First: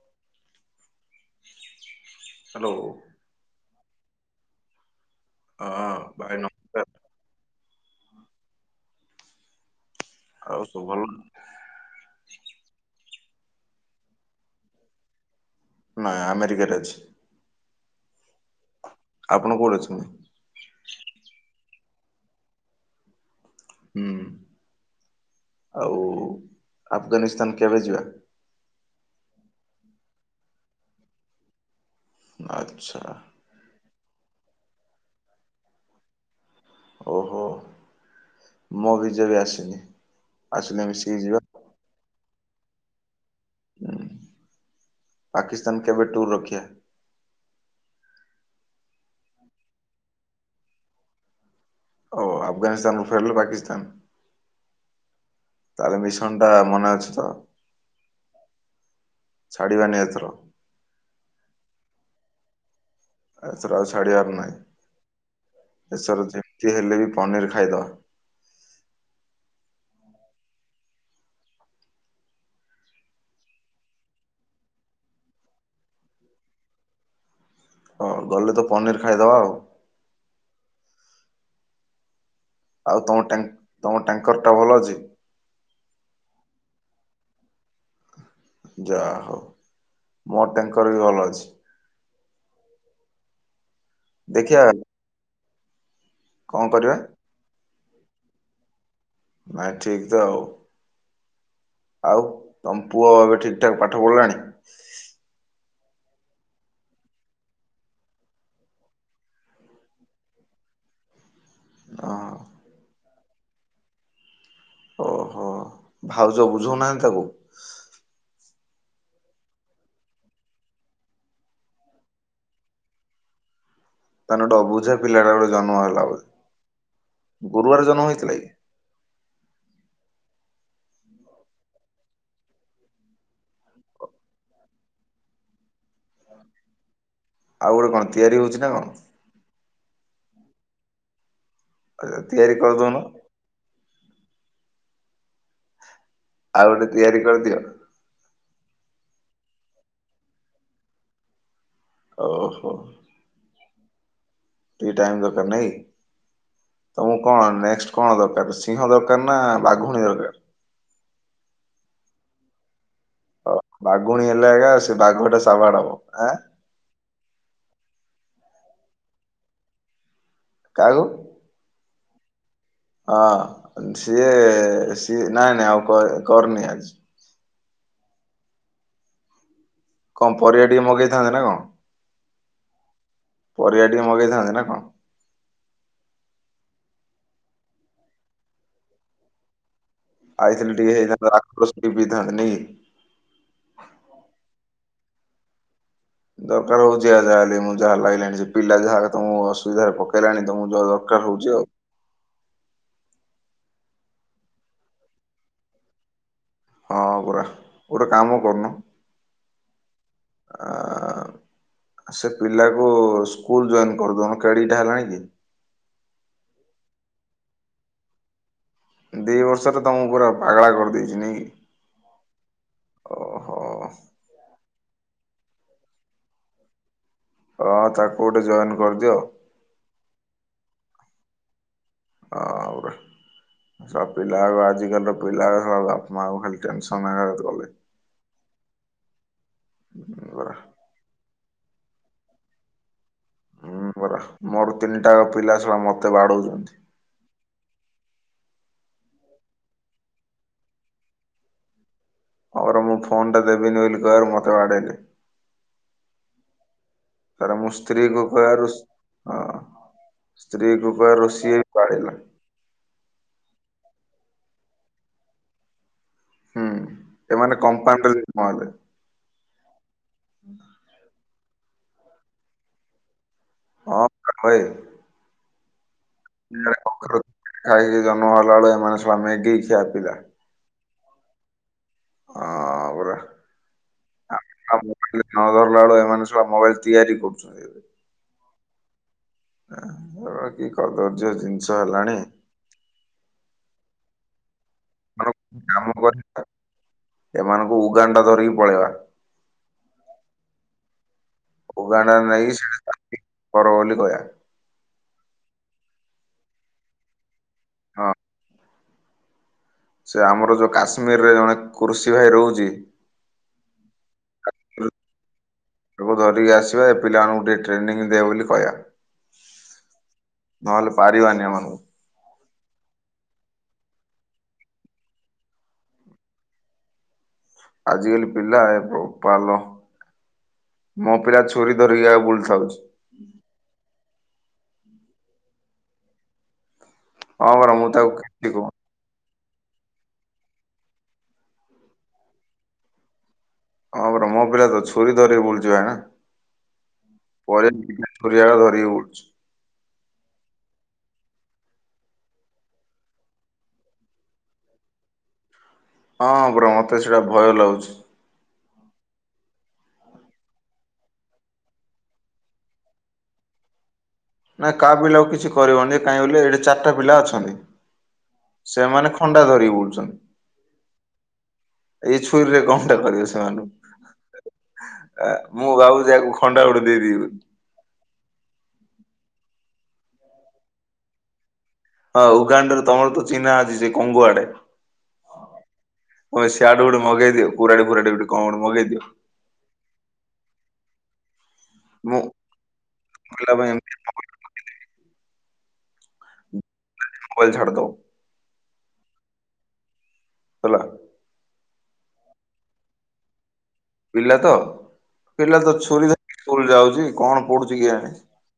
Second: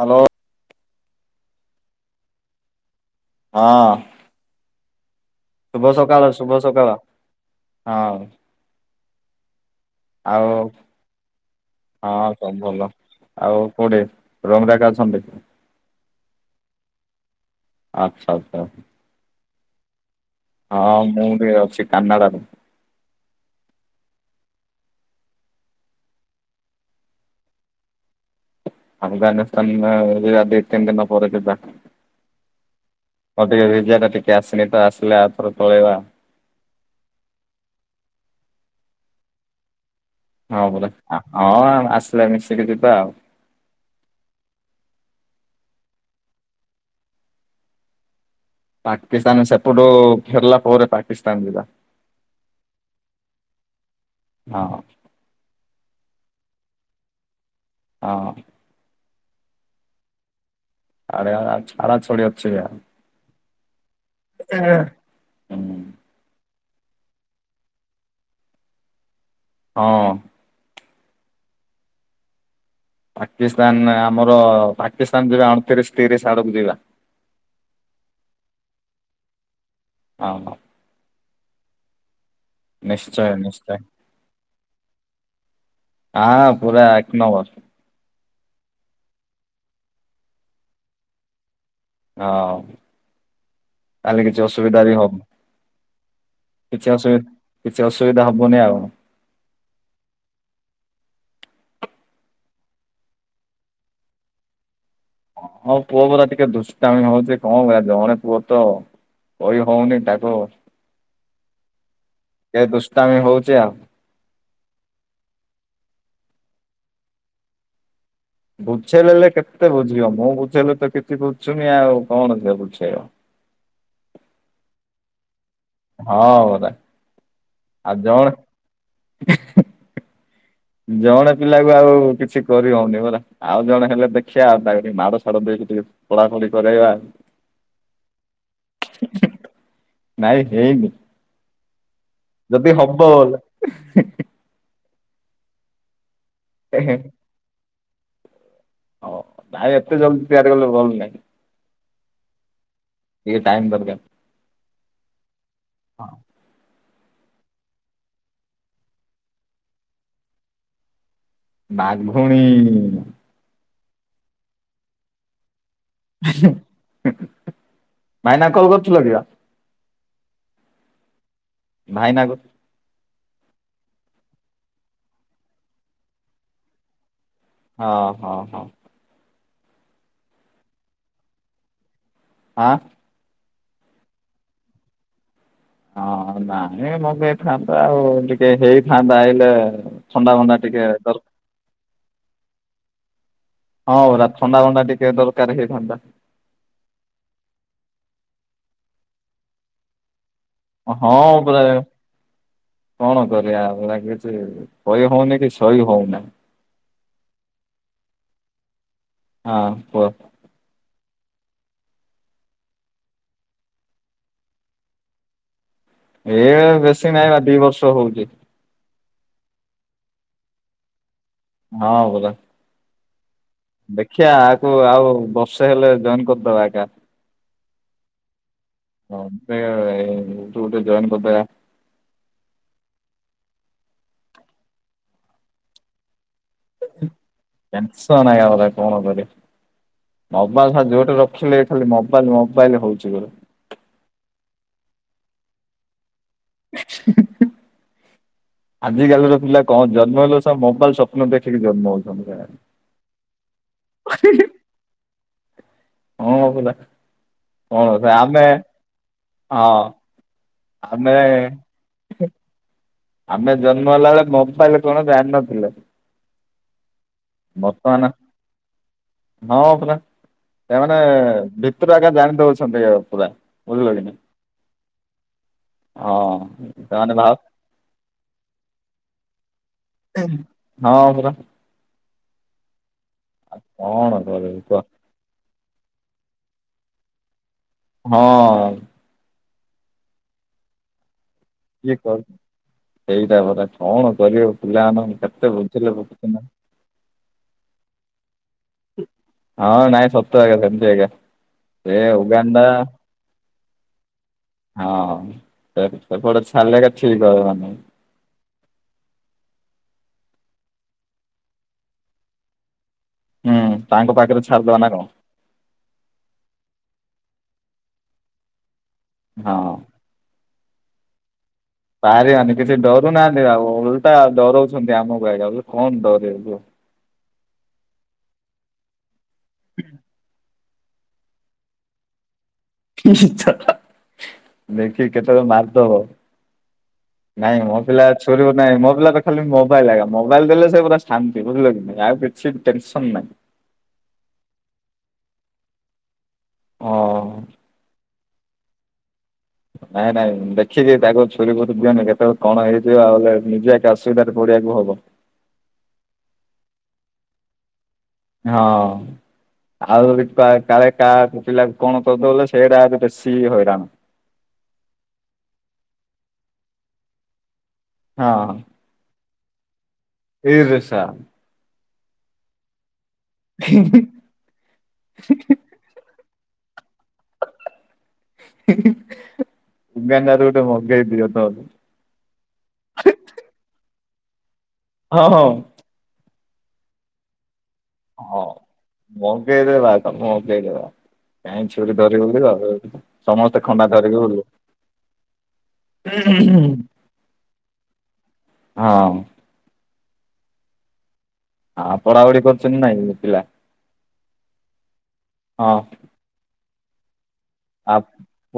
Hello. Hello. ହଁ ଶୁଭ ସକାଳ ଭାଇ ଶୁଭ ନମସ୍କାର ସକାଳ। ହଁ ଆଉ ସବୁ ଭଲ? ହଁ ସବୁ ଭଲ ଆଉ କୋଉଠି ରୁମରେ ଏକା ଅଛନ୍ତି। ନାଁ ଆମେରିକାରେ ଅଛି। ଆଚ୍ଛା ଆଚ୍ଛା। ଆପଣ କୋଉଠି ଅଛନ୍ତି? ହଁ ମୁଁ ବି ଅଛି କାନାଡ଼ାରେ। ହୁଁ ଆଉ ଆଫଗାନିସ୍ତାନ କେବେ ଯିବା? ଆଫଗାନିସ୍ତାନ ଆ ଯିବା ଦି ତିନି ଦିନ ପରେ ଯିବା। ଆଚ୍ଛା। ଅ ଟିକେ ଭିଜାଟା ଟିକେ ଆସିନି ତ ଆସିଲେ ଆପରେ ପଳେଇବା। ଓହୋ ମୋ ବି ଭିଜାବି ଆସିନି। ହଁ ଆସିଲେ ପରା ମିଶିକି ଆ ଯିବା। ହଁ ଆସିଲେ ମିଶିକି ଯିବା। ହୁଁ। ପାକିସ୍ତାନ କେବେ ଟୁର୍ ରଖିବା? ପାକିସ୍ତାନ ସେପଟୁ ଫେରିଲା ପରେ ପାକିସ୍ତାନ ଯିବା। ଓ ଆଫଗାନିସ୍ତାନରୁ ଫେରିଲେ ପାକିସ୍ତାନ। ହଁ। ତାହେଲେ ମିଶନ୍ ଟା ମନେ ଅଛି ତ? ହଁ। ଛାଡ଼ିବାନି ଏଥର। ଆରେ ଆ ଛାଡ଼ା ଛାଡ଼ି ଅଛିବା। ଏଥର ଆଉ ଛାଡ଼ିବାର ନା ହୁଁ। ଏଥର ଯେମିତି ହେଲେ ବି ପନିର୍ ଖାଇଦବା। ହଁ। ପାକିସ୍ତାନ ଆମର ପାକିସ୍ତାନ ଯିବା ଅଣତିରିଶି ତିରିଶି ଆଡ଼କୁ ଯିବା। ହଁ ଗଲେ ତ ପନିର୍ ଖାଇଦବା ଆଉ। ହଁ। ଆଉ ନିଶ୍ଚୟ ତମ ଟାଙ୍କି ନିଶ୍ଚୟ ତମ ଟ୍ୟାଙ୍କରଟା ଭଲ ଅଛି। ଆ ପୁରା ଏକ ନମ୍ବର। ଯାହାହଉ ମୋର ଟ୍ୟାଙ୍କର ବି ଭଲ ଅଛି। ହଁ ତାହେଲେ କିଛି ଦେଖିଆ ଅସୁବିଧା ବି ହ କଣ କିଛି କରିବା ଅସୁବିଧା କିଛି ଅସୁବିଧା ହବନି ତ? ନାଇଁ ଠିକ୍ ତ ଆଉ। ଆଉ ତମ ପୁଅ ଏବେ ଠିକ୍ ଠାକ୍ ପାଠ ପଢ଼ିଲାଣି? ହଁ ପୁଅ ପରା ଟିକେ ଦୁଷ୍ଟାମୀ ହୋଉଚି କଣ କଇବା ଜଣେ ପୁଅ ତ। କଇ ହୋଉନି ତାକୁ ଅ କେ ଦୁଷ୍ଟାମୀ ହୋଉଚି ଆଉ। ଓହୋ ଭାଉଜ ବୁଝଉ ନାହାନ୍ତି ତାକୁ? ବୁଝେଇ ଦେଲେ କେତେ ବୁଝିବ, ମୁଁ ବୁଝେଇଲେ ତ କିଛି ବୁଝୁନି ଆଉ କଣ ବୁଝେଇବ? ତାହେନେ ଗୋଟେ ଅବୁଝା ପିଲାଟା ଗୋଟେ ଜନ୍ମ ହେଲା, ହଁ ପରା ବୋଲି ଗୁରୁବାର ଆଉ ଜନ୍ମ ଜଣେ ହେଇଥିଲା କି? [unintelligible] ଜଣେ ପିଲା କୁ ଆଉ କିଛି କରିହଉନି ପରା। ଆଉ ଜଣ ହେଲେ ଦେଖିବା ଆଉ ତାକୁ ମାଡ଼ ସାଡ଼ ଦେଇକି ଟିକେ ଖୋଳାଖୋଳି କରେଇବା ହୁ ଆଉ ଗୋଟେ କଣ ତିଆରି ହଉଛି ନା କଣ ହୁ। ନାଇଁ ହେଇନି ଆଚ୍ଛା ତିଆରି ଯଦି କରିଦଉନ। ହବ ହୁ ହୁ ଆଉ ଗୋଟେ ତିଆରି କରିଦିଅ। ହଉ ଭାଇ ଏତେ ଜଲ୍ଦି ତିଆରି କଲେ ଭଲ ନାହିଁ। ଓହୋ। ଟିକେ ଟାଇମ୍ ଦରକାର୍। ଟିକେ ଟାଇମ୍ ଦରକାର୍ ନାଇଁ କି। [unintelligible] ତମକୁ କଣ ନେକ୍ସ କଣ ଦରକାର ସିଂହ ଦରକାର ନା ବାଘୁଣୀ ଦରକାର? ବାଘୁଣୀ। ହ ବାଘୁଣୀ ହେଲେ ଆଜ୍ଞା ସେ ବାଘଟା ସାଉଟ୍ ହବ। ଆଁ [unintelligible] କାହାକୁ? ଭାଇ ନା କୁ ହଁ ସିଏ ସିଏ ନାଇଁ ନାଇଁ ଆଉ କରି କରନି ଆଜି। ହଁ ହଁ ହଁ। କଣ ପରିବା ଟିକେ ମଗେଇଥାନ୍ତେ ନା କଣ? [unintelligible] ପରିବା ଟିକେ ମଗେଇଥାନ୍ତି ନା କଣ? ହଁ ନାଇଁ ମଗେଇଥାନ୍ତା ଆଉ ଟିକେ ହେଇଥାନ୍ତା ଆଇଲେ। ଥଣ୍ଡା ଫଣ୍ଡା ଟିକେ ଦର [unintelligible] ହଁ [unintelligible] ଥଣ୍ଡାଭଣ୍ଡା ଟିକେ ଦରକାର ହେଇଥାନ୍ତା। ଦରକାର ହଉଛି ଯାହେଲେ ବି, ମୁଁ ଯାହା ଲାଗିଲାଣି ସେ ପିଲା ଯାହା ମୁଁ ଅସୁବିଧାରେ ପକେଇ ଲାଣି ତମକୁ ଯା ହଁ ଦରକାର ହଉଚି ପରା ଆଉ। କଣ କରିଆ ଆଉ ନା କିଛି କହି ହଉନି କି ସହି ହଉନି। ହଁ ପରା ଗୋଟେ କାମ କରୁନୁ ହଁ କୁହ। ଆ ସେ ପିଲାକୁ ସ୍କୁଲ ଜଏନ୍ କରିଦେଉନୁ, କେଡ଼ିକିଟା ହେଲାଣି କି? ଏ ବେଶୀ ନାହିଁ ବା ଦି ବର୍ଷ ହଉଛି। ଦିବର୍ଷର ତମକୁ ପୁରା ପାଗଳା କରିଦେଇଚି ନାଇଁ। ହଁ ପରା। ହଉ ହଉ। ଦେଖିଆ ଆକୁ ଆଉ ବର୍ଷେ ହେଲେ ଜଏନ୍ କରିଦବା ଆକା। ହଁ ତାକୁ ଗୋଟେ ଜଏନ୍ କରିଦିଅ [unintelligible] ବୁଝୁନୁ ଟିକେ ଜଏନ୍ କରିଦବା। ହଉ ସବୁ ପିଲା ଆଉ ଆଜିି କାଲିର ପିଲା ଶଳା ବାପ ମାଙ୍କୁକୁ ଖାଲି ଟେନସନ [unintelligible] କଲେ। [unintelligible] ଶଳା ଝୁଅଟେ ପରା। [unintelligible] ଦେଖିଲେ ଖାଲି ମୋବାଇଲ ମୋବାଇଲ ହଉଚି ପୁରା। ହଁ ପରା ମୋର ତିନିଟାକ ପିଲା ଶଳା ମତେ ବାଡଉଚନ୍ତି। [inaudible] ଆଜିକାଲିର ପିଲା କଣ, ଜନ୍ମ ହେଲେ ଶଳା ମୋବାଇଲ ସ୍ୱପ୍ନ ଦେଖିକି ଜନ୍ମ ହଉଛନ୍ତି ଶଳା। ହଁ ପରା ମୁଁ ଫୋନ୍ ଟା ଦେବିନି ବୋଲିି କହିଆରୁ ମତେ ବାଡେଇଲେ। [unintelligible] ପିଲା ତାପରେ ମୋ ସ୍ତ୍ରୀକୁ କହିଆରୁ ହଁ। ହଁ ସ୍ତ୍ରୀକୁ ଆମେ କହିଆରୁ ସିଏ ବି ବାଡ଼େଇଲା। ଆମେ ଜନ୍ମ ହେଲା ବେଳେ ମୋବାଇଲ କଣ ଜାଣିିନଥିଲେ। ହୁଁ। ଏମାନେ ବର୍ତ୍ତମାନ କମ୍ପାଉଣ୍ଡର କଣ ହେବେ? ହଁ ପରା, ସେମାନେ ଭିତରୁ ଆଜ୍ଞା ଜାଣି ଦଉଛନ୍ତି ପୁରା। ବୁଝିଲ କି ନାଇଁ ହଁ। [unintelligible] ହଁ [unintelligible] ଜନ୍ମ ସେମାନେ ଭାବ ହେଲା ବେଳେ, ଏମାନେ ଶଳା ମ୍ୟାଗି ଖିଆ ପିଲା। ହଁ ପରା। ହଁ ପରା। ଆଉ କଣ ଆମେ କରିବୁ ଶଳା କହ? ନ ଧରିଲା ବେଳେ, ଏମାନେ ଶଳା ମୋବାଇଲ ତିଆରି କରୁଛନ୍ତି। ହଁ। ଏଗୁଡା କି କଦର୍ଯ୍ୟ ଜିନି [unintelligible] ସେଇଟା ପରା କଣ କରିବ ପିଲାମାନେ କାମ କରିବା ସେମାନଙ୍କୁ ଉଗାଣ୍ଡ ଧରିକି ପଳେଇବା। ହଁ ନାଇଁ ସତ ଆଜ୍ଞା ସେମିତି ଆଜ୍ଞା ଏ ନେଇକି ଉଗାଣ୍ଡା। ସେଠି କର ବୋଲି କହିଆ। ହଁ ସେପଟେ ଛାଡ଼ିଲେ ଏକ ଠିକ୍ ହବନି। ହଁ। ସେ ଆମର ଯୋଉ କାଶ୍ମୀରରେ ଜଣେ କୃଷି ଭାଇ ରହୁଛି ହୁଁ ତାଙ୍କ ପାଖରେ ଛାଡିଦବା ନା କଣ? ତାକୁ ଧରିକି ଆସିବା, ଏ ପିଲାମାନଙ୍କୁ ଟିକେ ଟ୍ରେନିଂ ଦେ ବୋଲି କହିବା। ହଁ। ନହେଲେ ପାରିବାନି ଏମାନଙ୍କୁ। ପାରିବାନି କିଛି ଡରୁନାହାନ୍ତି ଆଉ, ଓଲଟା ଡରଉଛନ୍ତି ଆମକୁ ଆଜ୍ଞା କଣ ଡରିବୁ। ଆଜିକାଲି ପିଲା ଏ ବୋପା ଲୋ। ମୋ ପିଲା ଛୁରୀ ଧରିକି ଆଉ ବୁଲିଥାଉଛି। ଦେଖି କେତେବେଳେ ମାରିଦବ। ହଁ ନାଇଁ ପରା ମୋ ମୁଁ ପିଲା ତାକୁ କିଛି ଛୁରୀକୁ କହୁନି ନାହିଁ ମୋ ପିଲା ତ ଖାଲି ମୋବାଇଲ୍ ଏଗା ମୋବାଇଲ ଦେଲେ ସେ ପୁରା ଶାନ୍ତି ବୁଝିଲ କି ନାଇ ଆଉ କିଛି ଟେନସନ ନାହିଁ। ହଁ ପରା ମୋ ପିଲା ତ ଛୁରୀ ଧରିକି ବୁଲୁଛି ଭାଇନା ହଁ ପରେ ଛୁରୀ ଏଗା ଧରିକି ବୁଲୁଛି। ନାଇଁ ନାଇଁ ଦେଖିିକି ତାକୁ ଛୁରୀ ଫୁରି ଦିଅନି କେତେବେଳେ କଣ ହେଇଯିବ ଆଉଲେ ନିଜେ ଏକେ ଅସୁବିଧାରେ ପଡେଇଆକୁ ହବ। ହଁ ପରା ମୋତେ ସେଇଟା ଭୟ ଲାଗୁଛି। ହଁ। ଆଉ କାଳେ କାହା ପିଲାକୁ କଣ କରିଦଉଲେ ସେଇଟା ବେଶୀ ହଇରାଣ। ନାଇଁ କାହା ପିଲା ଆକୁ କିଛି କରିବନି କାହିଁ ବୋଲି ଏଠି ଚାରିଟା ପିଲା ଅଛନ୍ତି। ହଁ। ସେମାନେ ଖଣ୍ଡା ଧରିକି ବୁଲଛନ୍ତି। ଇରେ ସା। ଏଇ ଛୁରୀରେ କଣଟା କରିବ ସି ସେ ମୁଁ ଭାବୁଚି ଆକୁ ଖଣ୍ଡା ଗୋଟେ ଦେଇଦେବି ବୋଲି। ଉଗଣ୍ଡାରୁ ଗୋଟେ ମଗେଇ ଦିଅ ତ। ହଁ ଉଗାଣ୍ଡ ରେ ତମର ତ ଚିହ୍ନା ଅଛି ସେ କଙ୍ଗୁଆଡେ। ହଁ ହଁ। ହ ସିଆଡୁ ଗୋଟେ ମଗେଇଦିଅ। କୁରାଡି ଫୁରାଡ଼ି ହଁ ମଗେଇଦେବା। ମଗେଇଦବା କାହିଁ ଛୁୁରୀ ମୁଁ ଧରିକି ବୁଲିବ ଆଉ ପିଲା ସମସ୍ତେ ପାଇଁ ଖଣ୍ଡା ଏମିତି ଧରିକି ବୁଲିବ। [unintelligible] ମୋବାଇଲ ଛାଡିଦବ ହଁ। ହେଲା। ଆ ପଢାପଢି କରୁଛନ୍ତି ନାଇଁ ପିଲା? ପିଲା ତ ପିଲା ହଁ ତ ଛୁରୀ ଧ ସ୍କୁଲ ଯାଉଛି କଣ ପଡୁଛି। ଆ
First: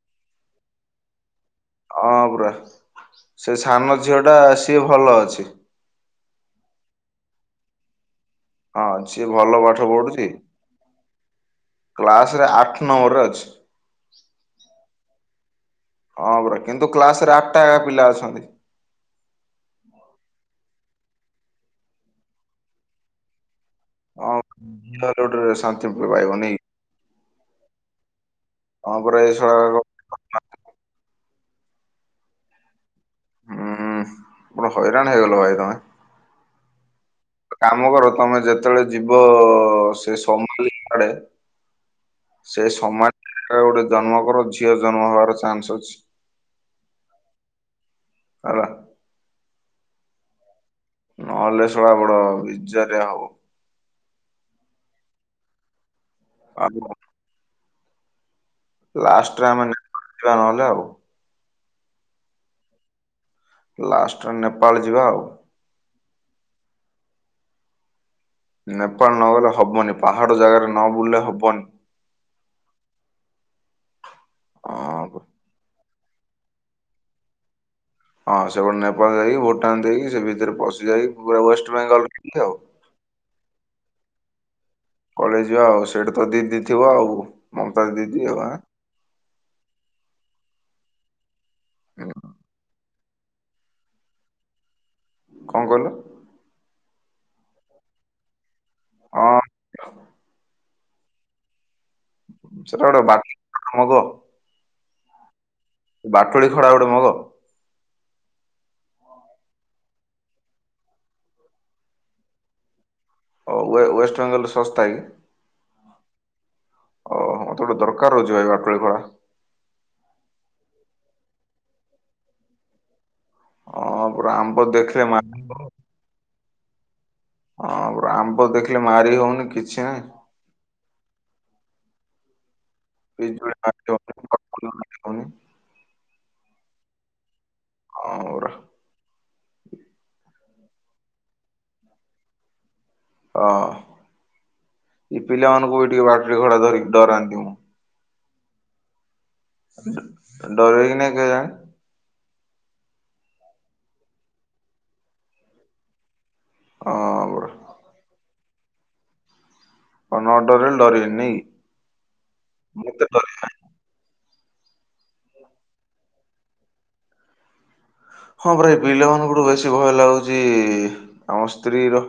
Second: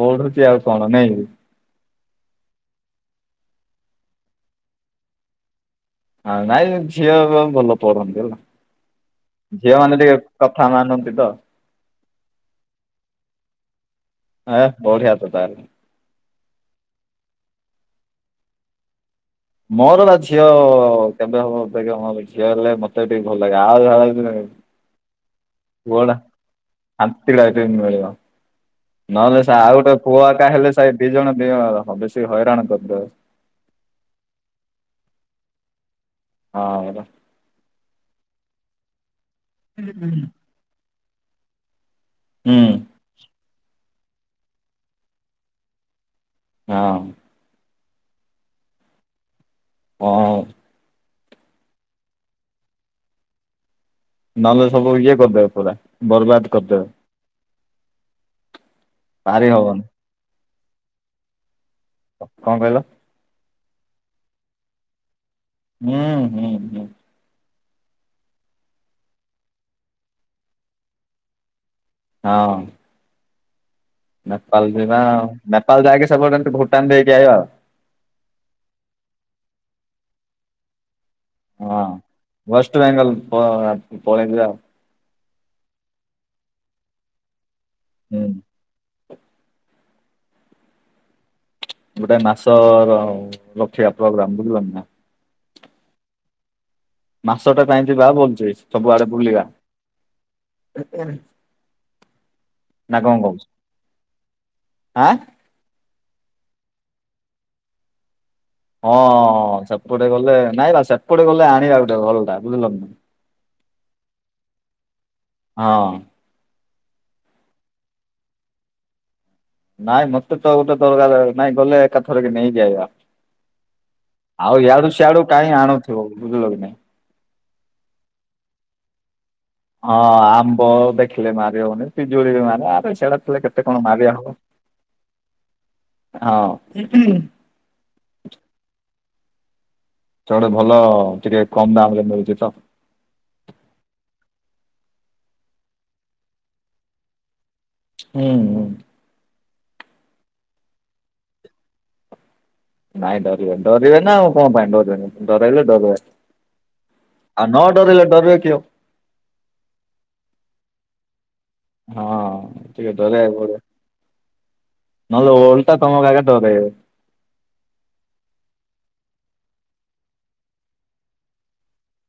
ପଢୁଛି ଆଉ କଣ ନାଇଁକି। ହଁ ପୁରା ସେ ସାନ ଝିଅ ଟା ସିଏ ଭଲ ଅଛି। ହଁ ନାଇଁ ଝିଅ ଭଲ ପଢନ୍ତି ହେଲା। ହଁ ସିଏ ଭଲ ପାଠ ଝିଅ ମାନେ ଟିକେ ପଢୁଛି। କଥା ମାନନ୍ତି ତ। କ୍ଲାସ ରେ ଆଠ ନମ୍ବରରେ ଅଛି। ଏ ବଢିଆ ତ ତାହେଲେ। ହଁ ପରା କିନ୍ତୁ କ୍ଲାସ ରେ ଆଠଟା ଏକା ପିଲା ଅଛନ୍ତି। ମୋର ପା ଝିଅ କେବେ ହବ ଅପେକ୍ଷା ମୋର ଝିଅ ହେଲେ ମତେ ଟିକେ ଭଲ ଲାଗେ ଆଉ [unintelligible] ଅ ହେଲେ ଗୋଟେ ଶାନ୍ତି ପୁଣି ପାଇବନି। ଶାନ୍ତି ଲାଇଫ ରେମିଳିବ। ହଁ ପରା ଏ ନହେଲେ ସେ ଶଳା ଆଉ ହୁଁ। ଗୋଟେ ପୁଅ ଆ କା ହେଲେ ସେ ଦି ଜଣ ଦି ଜଣ କର ବେଶୀ ହଇରାଣ କରିଦେବେ। ହୁଁ ପୁରା ହଇରାଣ ହେଇଗଲ ଭାଇ ତମେ। ହଁ ପରା। କାମ କର ତମେ ଯେତେବେଳେ ଯିବ ସେ [unintelligible] ଆଡେ। ହୁଁ ସେ ସମାଜ ଗୋଟେ ଜନ୍ମ କର ଝିଅ ଜନ୍ମ ହବାର ଚାନ୍ସ ଅଛି। ହଁ। ହେଲା। ହଁ। ନହେଲେ ଶଳା ବଡ ବିଜାରିଆ ହବ। ନହେଲେ ସବୁ ଇଏ କରିଦେବେ ପୁରା ବର୍ବାଦ ଆଉ କରିଦେବେ। ଲାଷ୍ଟରେ ପାରି ଆମେ ହବନି [unintelligible] ଯିବା ନହେଲେ ଆଉ। କଣ କହିଲ? ଲାଷ୍ଟ ରେ ନେପାଳ ଯିବା ଆଉ। [unintelligible] ନେପାଳ ନ ଗଲେ ହବନି ପାହାଡ ଜାଗାରେ ନ ବୁଲିଲେ ହବନି। ହଁ। ନେପାଳ ଯିବା ହଁ ଆଉ ନେପାଳ ଯାଇକି ସେପଟ ଭୁଟାନ ଦେଇକି ଆଇବା ଆଉ। ହଁ ସେପଟେ ନେପାଳ ଯାଇ ଭୁଟାନ ଦେଇକି ସେ ଭିତରେ ପଶିଯାଇ। ହଁ ୱେଷ୍ଟ ବେଙ୍ଗଲ ପ ପଳେଇଥିଲା। ପଳେଇଯିବା ଆଉ ସେଇଠା ତ ଦିଦିଥିବ ଆଉ ମମତା ଦିଦି ହୁଁ। ଥିବେ ବା। ହୁଁ। ଗୋଟେ ମାସ ର ଲକ୍ଷଆ ପ୍ରୋଗ୍ରାମ [unintelligible] କଣ କହିଲ? ମାସଟା ପାଇଁ ଯିବା [unintelligible] ସବୁଆଡେ ହଁ ବୁଲିବା। ସେଟା ନା ଗୋଟେ କଣ ବାଟୁଳି କହୁଛ ମଗ ଆଁ ବାଟୁଳି ଖଡା ଗୋଟେ ମଗ। ହଁ ସେପଟେ ଗଲେ ନାଇଁ ବା ସେପଟେ ଗଲେ ଆଣିବା ଗୋଟେ ଭଲଟା ବୁଝିଲ। ୱେ ୱେଷ୍ଟବେଙ୍ଗଲରେ ଶସ୍ତା କି? ହଁ। ଓହ ମୋତେ ଗୋଟେ ଦରକାର ରହୁଛିି ବାଟୁଳି ବା। ନାଇଁ ମତେ ତ ଗୋଟେ ଦରକାର ନାଇଁ ଗଲେ ଏକାଥର କି ନେଇକି ଆଇବା। ହଁ ପୁରା ଆମ୍ବ ଆଉ ୟାଡୁ ଦେଖିଲେ ମା ସିଆଡୁ କାଇଁ ଆଣୁଥିବ ବୁଝିଲ କି ନାଇଁ। ହଁ ଆମ୍ବ ଦେଖିଲେ ମାରି ହଉନି କି ହଁ ଆମ୍ବ ଦେଖିଲେ ମାରି ହଉନି ପିଜୁଳି ବି ମାର ଆରେ ସେଗୁଡା ଥିଲେ ପିଜୁଳି କେତେ ମାରି କଣ ମାରିବା ହଉନି ହବ କଦଳୀ ମାରି ହଉନି ହଁ। [unintelligible] ଜଣେ ଭଲ ଟିକେ କମ ଦାମ ରେ ମିଳୁଛି ତ। ହଁ ଏଇ ପିଲାମାନଙ୍କୁ ବି ଟିକେ ବାଟୁଳୀ ଘଡା ଧରିକି ଡରାନ୍ତି ମୁଁ। ହୁଁ ହୁଁ। ଡରିବେ କି ନାଇଁ କେଜାଣି। ନାଇଁ ଡରିବେ ଡରିବେ ନା ଆଉ କଣ ପାଇଁ ଡରିବନି ଡରାଇଲେ ଡରିବ ହଁ ଆଉ ପରା ନ ଡରେଇଲେ ଡରିବେ କି ଆଉ? ହ ନଡରେଇଲେ ଡରିବେନି ନାଇକି? ହଁ ଟିକେ ଡରେଇବାକୁ ପଡିବ। ନ ଓଲଟା ତମକ ଆଗକୁ ଦରେଇବେ। ହଁ ପରା ଏ ପିଲାମାନଙ୍କଠୁ ବେଶୀ ଭୟ ଲାଗୁଛି ଆମ ସ୍ତ୍ରୀ ର।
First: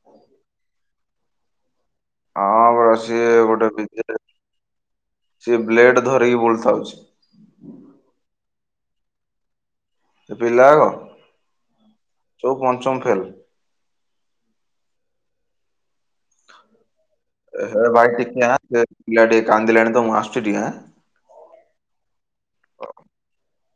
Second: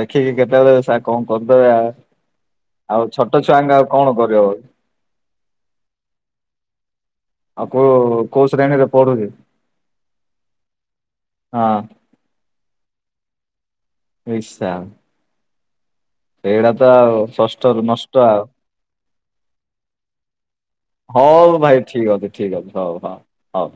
ଦେଖିକି କେତେବେଳେ ସେ କଣ କରିଦେବେ ଆ ହଁ ପରା ଆଉ ସିଏ ଛୋଟ ଗୋଟେ ଛୁଆଙ୍କ ଆଉ କଣ ବିଦ୍ୟା କରିବ? ସିଏ ବ୍ଲେଡ ଧରିକି ବୁଲ ଥାଉଛି। ଆଉ କୋଉ କୋଉ ଶ୍ରେଣୀରେ ପଢୁଛି? ପିଲାକ ହଁ ସବୁ ପଞ୍ଚମ ଫେଲ। ଏଶା। ଏଗୁଡ଼ା ତ ଆଉ। ଷଷ୍ଠରୁ ହେ ଭାଇ ନଷ୍ଟ ଆଉ। ଟିକେ ହା ସେ ପିଲା ଟିକେ କାନ୍ଦିଲେଣି ତ ମୁଁ ଆସୁଛି ଟିକେ ହା? ହଉ ଭାଇ ଠିକ୍ ଅଛି ଠିକ୍ ଅଛି ହଉ ହଉ ହଉ।